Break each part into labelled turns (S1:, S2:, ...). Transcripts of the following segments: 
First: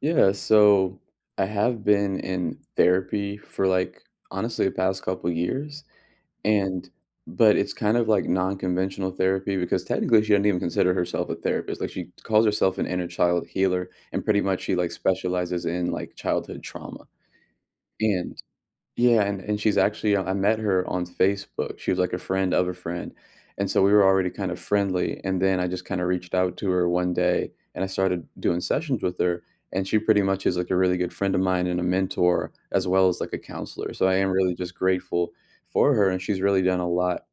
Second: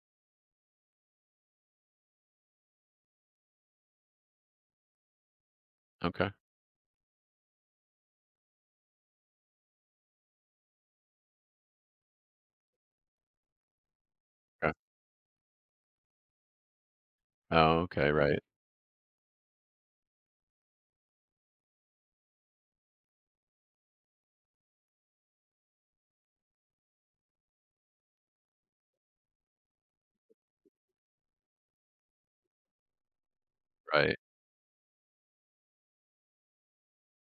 S1: Yeah, so I have been in therapy for like honestly the past couple years
S2: Okay.
S1: and but it's kind of like non-conventional therapy because technically she doesn't even consider herself a therapist. Like she calls herself an inner child healer and pretty much
S2: Okay.
S1: she like specializes in like childhood trauma.
S2: Oh, okay, right,
S1: And yeah, and she's actually I met her on Facebook. She was like a friend of a friend. And so we were already kind of friendly, and then I just kind of reached out to her one day and I started doing sessions with her, and she pretty much is like a really good friend of mine and a mentor as well as like a counselor. So I
S2: right.
S1: am really just grateful for her, and she's really done a lot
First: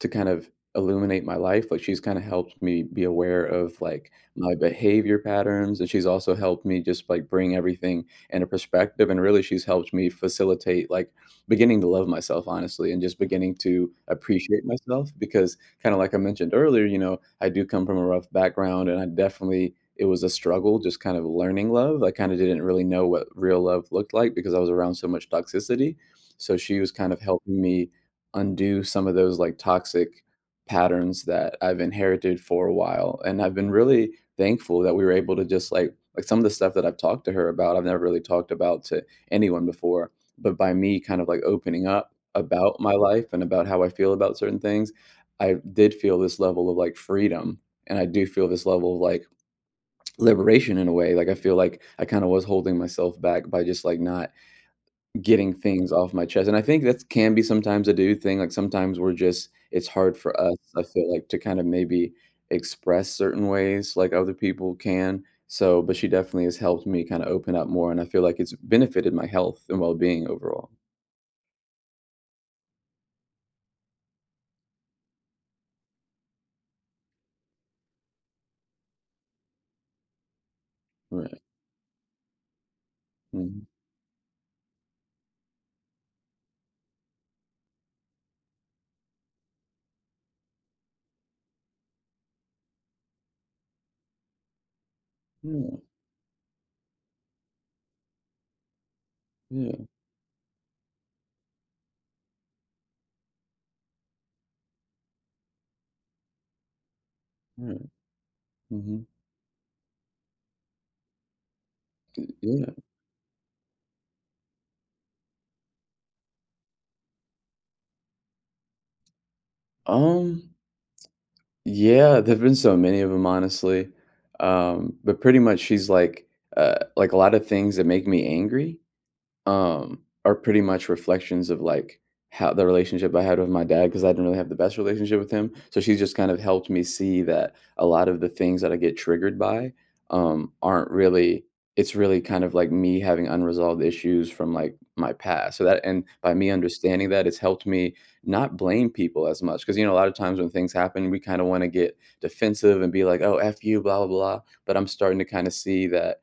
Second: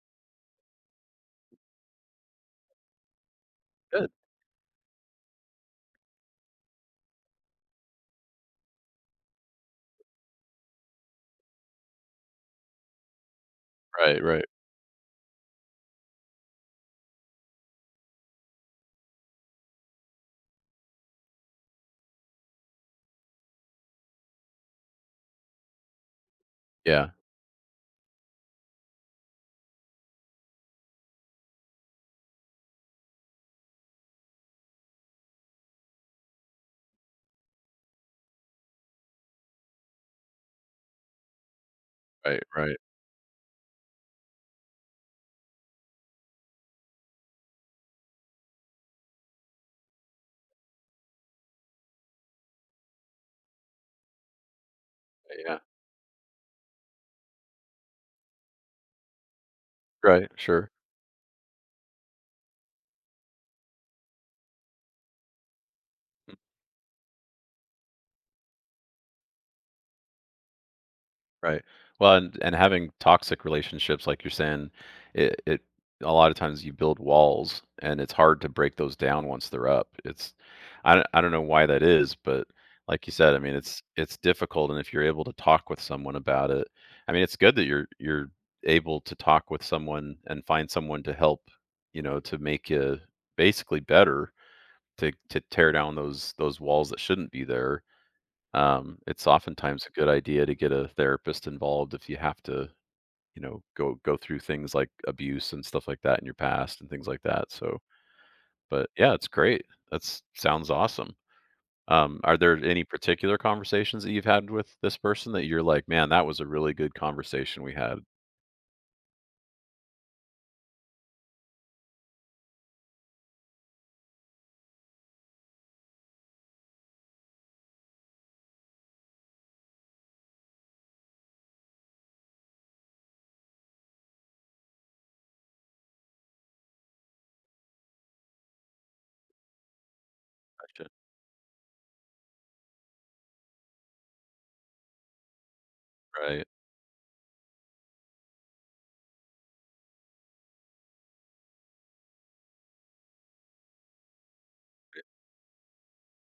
S1: to kind of illuminate my life, like, she's kinda helped me be aware of, like,
S2: Good.
S1: my behavior patterns, and she's also helped me just, like, bring everything into perspective, and really she's helped me facilitate, like, beginning to love myself, honestly, and just beginning to
S2: Right, right.
S1: appreciate myself because kinda like I mentioned earlier, you know, I do come from a rough background, and I definitely it was a struggle just kind of learning love. I kinda didn't really know what real love looked like because I was around so much toxicity, so she was
S2: Yeah.
S1: kind of helping me undo some of those like toxic patterns that I've inherited for a while. And I've been really thankful that we were able to just like some of the stuff that I've talked to her about, I've never really talked about to anyone before. But by me kind of like opening up
S2: Right, right.
S1: about my life and about how I feel about certain things, I did feel this level of like freedom. And I do feel this level of like liberation in a way. Like I feel like I kind of was holding myself back by just like not getting
S2: Yeah.
S1: things off my chest, and I think that can be sometimes a dude thing, like, sometimes we're just it's hard
S2: Right,
S1: for us,
S2: sure.
S1: I feel like, to kind of maybe express certain ways like other people can, so but she definitely has helped me kinda open up more, and I feel like it's benefited my health and well-being overall.
S2: Right. Well, and having toxic relationships, like you're saying, it a lot of times you build walls and it's hard to break those down once they're up. It's I don't
S1: Right.
S2: know why that is, but like you said, I mean,
S1: Mhm.
S2: it's difficult and if you're able to talk with someone about it, I mean, it's good that you're able to talk with someone and find someone to help, you know, to make you basically better to tear
S1: Yeah,
S2: down those walls that shouldn't be there. It's
S1: yeah,
S2: oftentimes a good idea to get a therapist involved if you have to, you know, go through things like abuse and stuff like that in your past and things like that.
S1: right,
S2: So, but
S1: mhm,
S2: yeah, it's great. That's sounds awesome. Are there
S1: yeah.
S2: any particular conversations that you've had with this person that you're like, man, that was a really good conversation we had?
S1: Um, yeah, there've been so many of them, honestly, but pretty much she's like, a lot of things that make me angry are pretty much reflections of like how the relationship I had with my dad because I didn't really have the best relationship with him. So she's just kind of helped me see that a lot of the things that I get triggered by
S2: I
S1: aren't
S2: should-
S1: really. It's really kind of like me having unresolved issues from like my past. So that and by
S2: Right,
S1: me understanding that, it's helped me not blame people as much because you know a lot of times when things happen, we kind of want to get defensive and be like, "Oh, f you," blah blah blah. But I'm starting to kind of see that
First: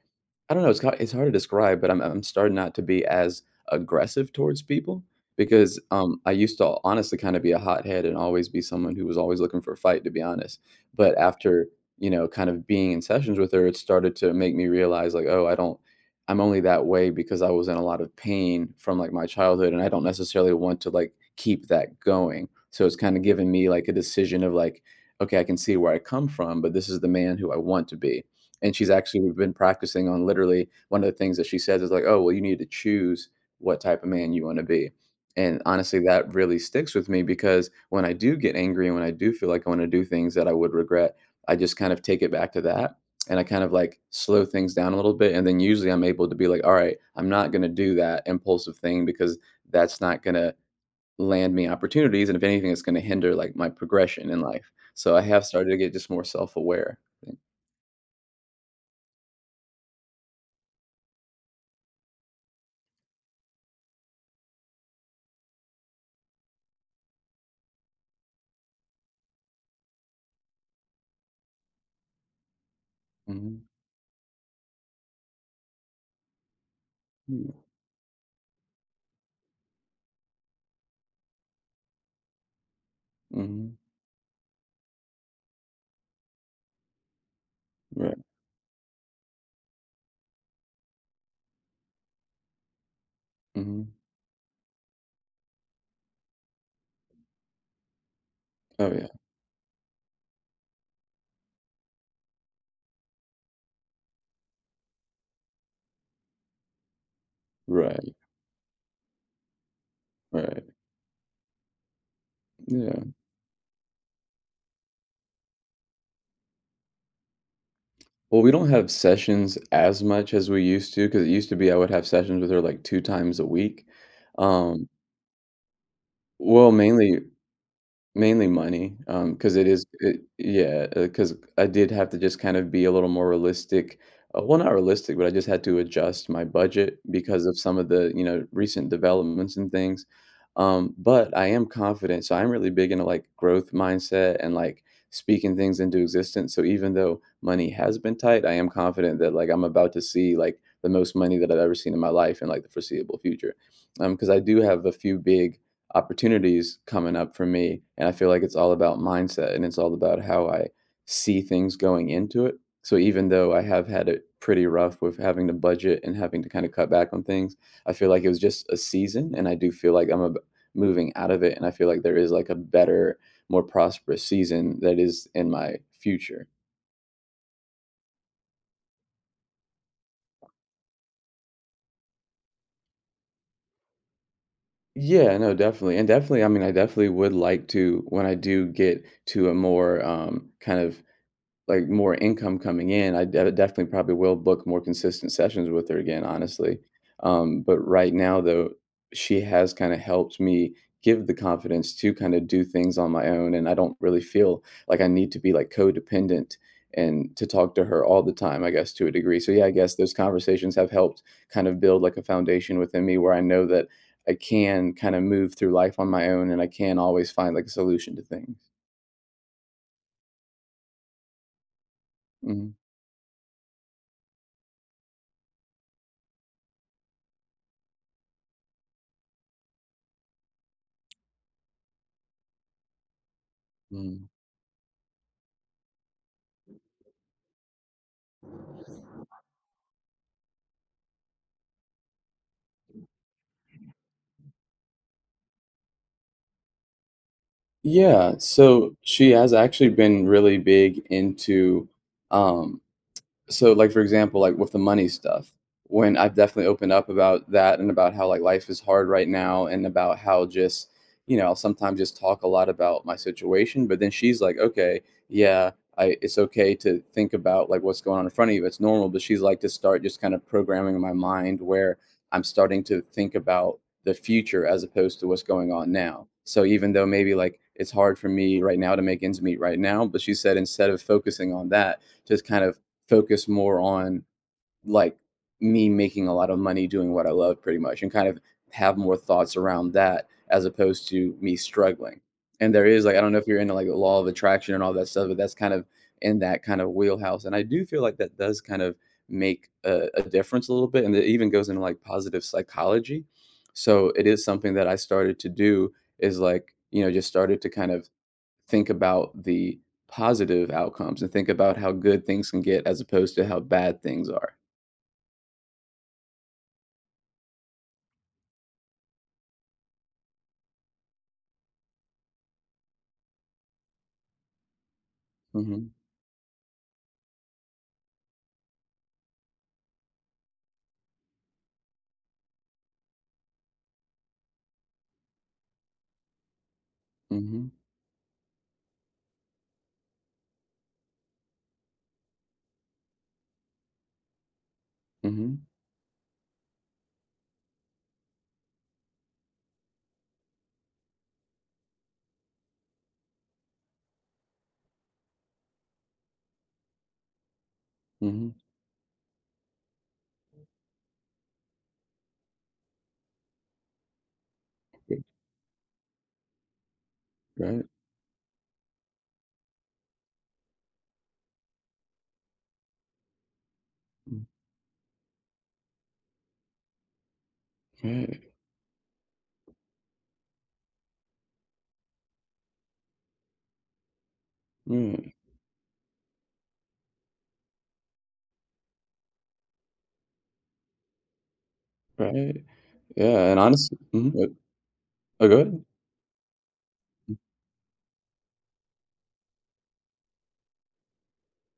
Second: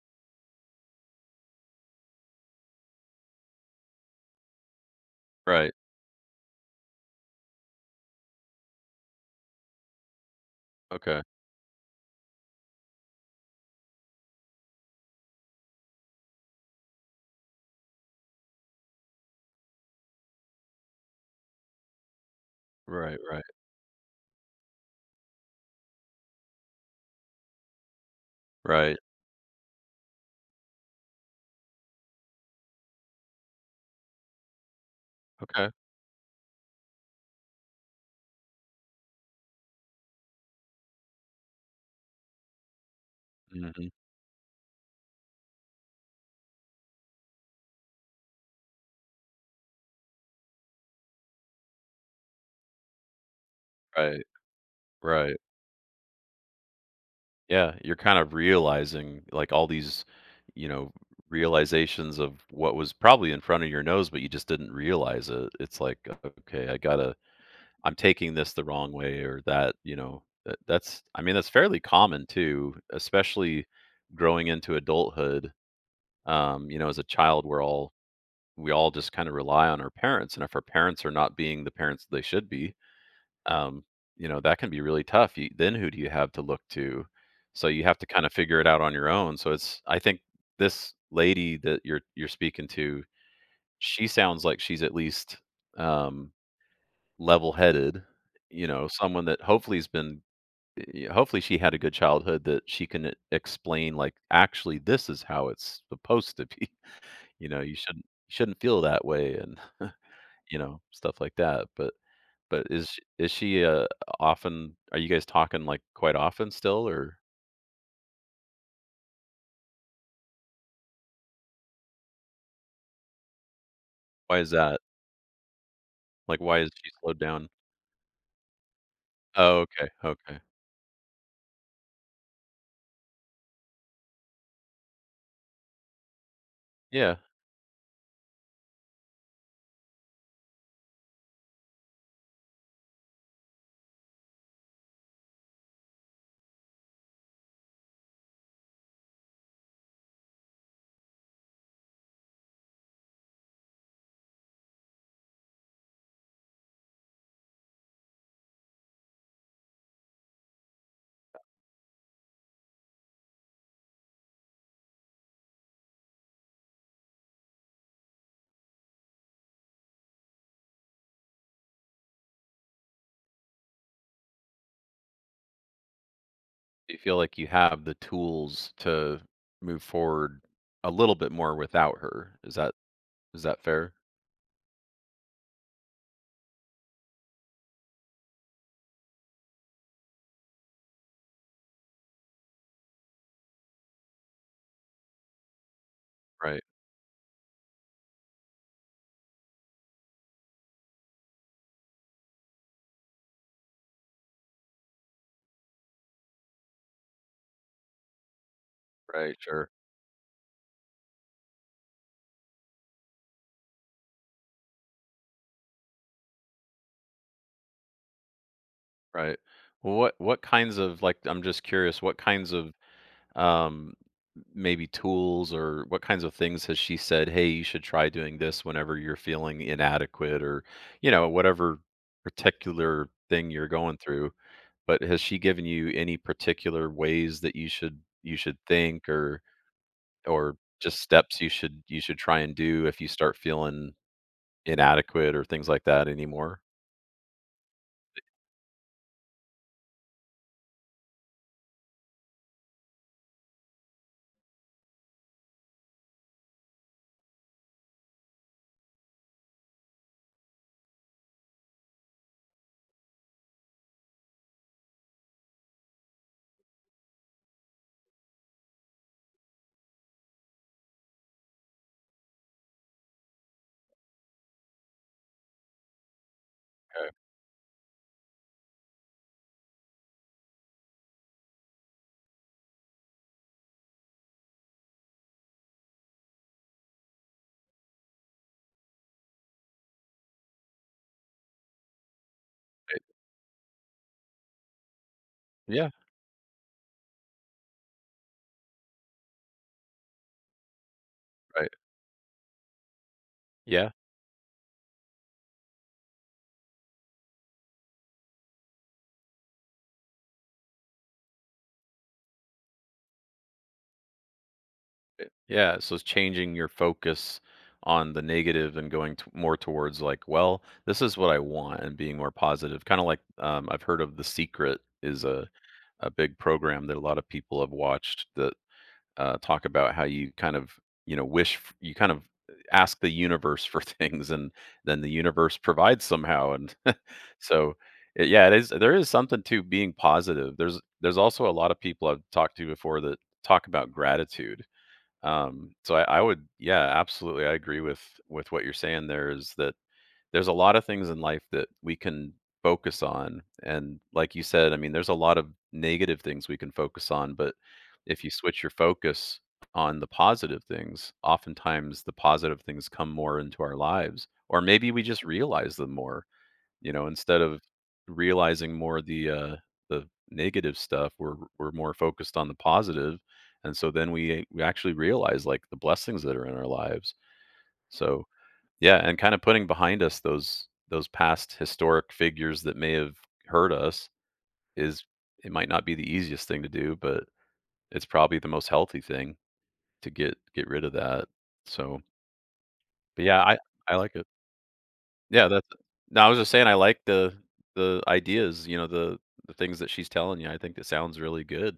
S1: I don't know, it's ki it's hard to describe, but I'm starting not to be as aggressive towards people
S2: right,
S1: because, I used to honestly kinda be a hothead and always be someone who was always looking for a fight, to be honest. But
S2: okay,
S1: after, you know, kind of being in sessions with her, it started to make me realize, like, "Oh, I don't I'm only that way because I was in a lot of pain from, like, my childhood, and I don't necessarily want to, like, keep that going." So it's
S2: right,
S1: kinda
S2: right,
S1: given me, like, a decision of, like, "Okay, I can see where I come from, but this is the man who I want to be." And she's
S2: right,
S1: actually been practicing on literally one of the things that she says is like, "Oh, well, you need to choose what type of man you wanna be." And
S2: okay,
S1: honestly, that really sticks with me because when I do get angry and when I do feel like I wanna do things that I would regret, I just kind of take it back to that, and I kind of,
S2: hmm
S1: like, slow things down a little bit, and then usually I'm able to be like, "All right, I'm not gonna do that impulsive thing because that's not gonna land me opportunities, and if anything, it's gonna hinder, like, my
S2: right,
S1: progression in life." So I
S2: right.
S1: have started to get just more self-aware.
S2: Yeah, you're kind of realizing, like, all these, you know, realizations of what was probably in front of your nose, but you just didn't realize it. It's like, okay, I gotta. I'm taking this the wrong way or that, you know, that's I mean, that's fairly common too,
S1: Mhm.
S2: especially growing into adulthood. You know, as a child, we're all. We all just kind of rely on our parents, and if our parents are not being the parents they should be,
S1: Mhm.
S2: um, you know, that can be really tough. You, then who do you have to look to? So you have to
S1: Right.
S2: kind of figure it out on your own. So it's I think this lady that you're speaking to,
S1: Mhm.
S2: she sounds like she's at least um level-headed, you know,
S1: Oh, yeah.
S2: someone that hopefully has been hopefully she had a good childhood that she can explain like actually this is how it's supposed to be. You know, you shouldn't
S1: Right,
S2: shouldn't feel that way and you
S1: right.
S2: know, stuff like that. But
S1: Yeah.
S2: is she, often are you guys talking, like, quite often still, or
S1: Well, we don't have sessions as much as we used to because it used to be I would have sessions with her, like, 2 times a week.
S2: why is that?
S1: Um,
S2: Like, why is
S1: well,
S2: she slowed
S1: mainly
S2: down?
S1: Mainly money, because
S2: Oh,
S1: it is
S2: okay,
S1: it
S2: okay.
S1: yeah, because I did have to just kind of be a little more realistic. Well, not realistic, but I just had to adjust my budget
S2: Yeah.
S1: because of some of the, you know, recent developments and things. But I am confident, so I'm really big into, like, growth mindset and, like, speaking things into existence, so even though money has been tight, I am confident that, like, I'm about to see, like, the most money that I've ever seen in my life in, like, the foreseeable future. Because I do have a few big opportunities coming up for me. And I feel like it's all about mindset and it's all about how I see things going into it. So even though I have had it pretty rough with having to budget and having to kind of cut back on things, I feel like it was just a season. And I do feel like moving out of it. And I feel like there is like a better, more prosperous season that is in my future.
S2: Do you feel like you have the tools to move forward a little bit more without her? Is that fair?
S1: Yeah, no, definitely. And definitely, I mean, I definitely would like to, when I do get to a more kind of like, more income coming in, I de definitely probably will book more consistent sessions with her again,
S2: Right,
S1: honestly. But right now, though, she has kinda helped me give the confidence to kinda do things on my own, and I don't really feel like I need to be, like, codependent and to talk to her all the time, I guess, to a
S2: right,
S1: degree. So, yeah,
S2: sure,
S1: I guess those conversations have helped kind of build, like, a foundation within me where I know that I can kinda move through life on my own, and I can always find, like, a solution to things.
S2: right. Well, what kinds of like, I'm just curious, what kinds
S1: Mhm.
S2: of um maybe tools or what kinds of things has she said hey you should try doing this whenever you're feeling inadequate or you know whatever particular thing you're going
S1: Mm.
S2: through but has she given you any particular ways that you should think or just steps you should try and do if you start feeling inadequate or things like that anymore?
S1: Yeah, so she has actually been really big into um so like for example like with the money stuff when I've definitely opened up about that and about how like life is hard right now and about how just you know I'll sometimes just talk a lot about my situation but then she's like okay yeah I it's okay to think about like what's going on in front of you it's normal but she's like to start just kind of programming my mind where I'm starting to think about the future as opposed to what's going on now so even though
S2: Okay,
S1: maybe like it's hard for me right now to make ends meet right now but she said instead of focusing on that just kind of focus more on like me making a lot of money doing what I love pretty much and kind of have more thoughts around that as opposed to me struggling. And there
S2: right.
S1: is like I don't know if you're into like the law of attraction and all that stuff, but that's kind of
S2: Yeah,
S1: in that kind of wheelhouse. And I do feel like that does kind of make a difference a little bit. And it even goes
S2: right.
S1: into like positive psychology.
S2: Yeah.
S1: So it is something that I started to do is like, you know, just started to kind of think about the positive outcomes and think about how good things can get as opposed to how bad things are.
S2: Yeah, so it's changing your focus on the negative and going more towards like, well, this is what I want, and being more positive. Kind of like I've heard of The Secret is
S1: Mhm,
S2: a big program that a lot of people have watched that talk about how you kind of you know you kind of ask the universe for things, and then the universe provides somehow. And
S1: mhm,
S2: so yeah, it is there is something to being positive. There's also a lot of people I've talked to before that talk about gratitude
S1: mhm,
S2: so I would, yeah, absolutely, I agree with what you're saying. There is that there's a lot of things in life that we can focus on, and like you said, I mean, there's a lot of negative things we can focus on, but if you
S1: mhm.
S2: switch your focus on the positive things, oftentimes the positive things come more into our lives, or maybe we
S1: Good,
S2: just realize them more. You know, instead of
S1: right,
S2: realizing more the negative stuff, we're more focused on the positive, and so then
S1: mm,
S2: we actually realize, like, the blessings that are in our lives. So,
S1: right,
S2: yeah, and kinda putting behind us those past historic figures that may have hurt us is
S1: mm,
S2: it might not be the easiest thing to do, but it's probably the most healthy thing to get rid of that. So,
S1: right.
S2: but yeah,
S1: Yeah, and
S2: I
S1: honestly
S2: like it.
S1: mhm, yep.
S2: Yeah,
S1: Oh, go
S2: that's
S1: ahead.
S2: no, I was just saying I like the ideas, you know, the things that she's telling you. I think it sounds really good.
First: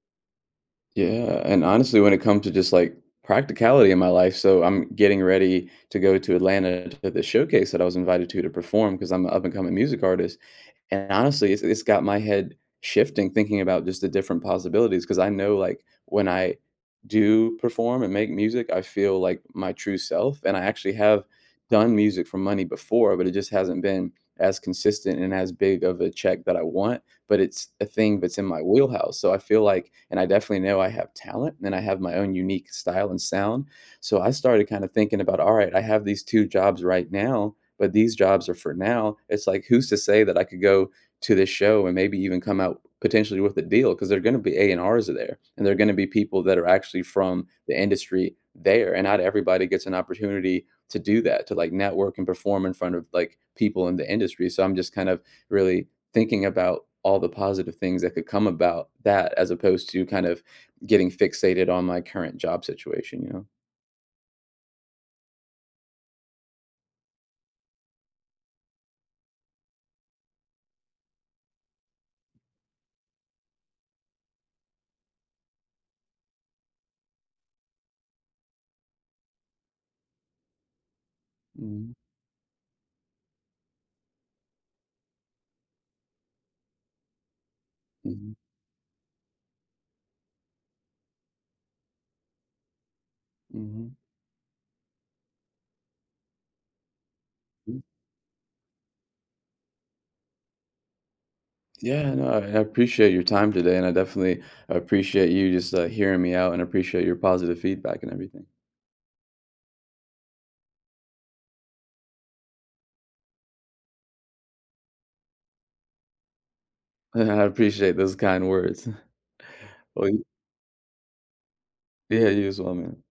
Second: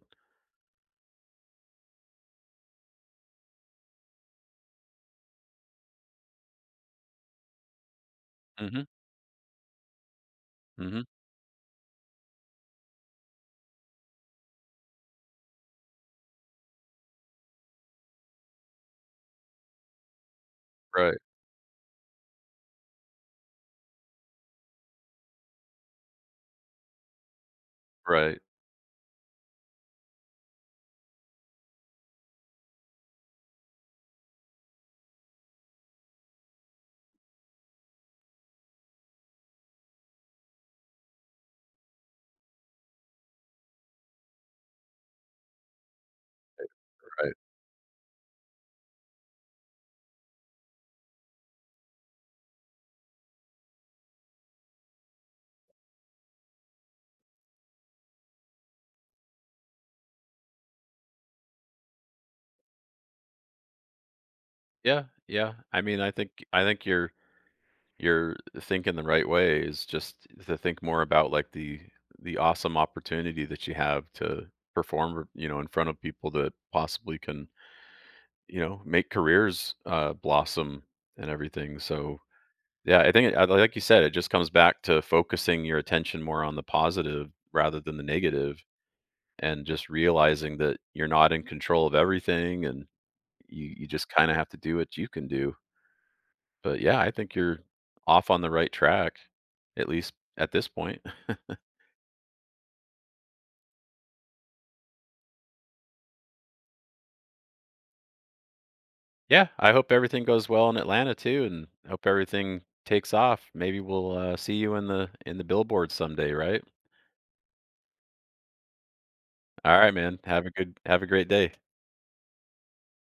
S1: Yeah, and honestly, when it comes to just, like, practicality in my life so I'm getting ready to go to Atlanta to the showcase that I was invited to
S2: Mhm,
S1: perform because 'cause I'm an up and coming music artist.
S2: mhm.
S1: And honestly, it's got my head shifting thinking about just the different possibilities. Because I know, like, when I do perform and make music, I feel like my true self, and I actually
S2: Right,
S1: have done music for money before, but it just hasn't been as consistent and as big of a check that I want, but it's a thing that's
S2: right,
S1: in my wheelhouse, so I feel like and I definitely know I have talent, and I have my own unique style and sound, so I started kinda thinking about, "Alright, I have these 2 jobs right now but these jobs are for now. It's like who's to say that I could go to this show and maybe even come out potentially with a deal because they're going to be A&R's there, and they're going to be people that are actually
S2: right.
S1: from the industry there, and not everybody gets an opportunity to do that to like network and perform in front of like people in the industry. So I'm just kind of really thinking about all the positive things that could come about that as opposed to kind of getting fixated on my current job situation, you know?
S2: Yeah, yeah. I mean, I think you're thinking the right way is just to think more about, like, the awesome opportunity that you have to perform, you know, in front of people that possibly can, you know, make careers, blossom and everything,
S1: Mhm.
S2: so yeah, I think, it, like you said, it just comes back to focusing your attention more on the positive rather than the
S1: Mhm.
S2: negative, and just realizing that you're not in control of everything, and you just kind of have to do what you can do. But yeah, I think you're
S1: Mhm.
S2: off on the right track, at least at this point.
S1: Yeah, no, I appreciate your time today, and I definitely appreciate you just hearing me out and appreciate your positive feedback and everything.
S2: Yeah, I hope everything goes well in Atlanta too, and hope everything takes off. Maybe we'll see you in the billboard someday, right?
S1: I appreciate those kind words.
S2: All right,
S1: Well,
S2: man.
S1: you-
S2: Have a good have a great day.
S1: yeah, you as well, man.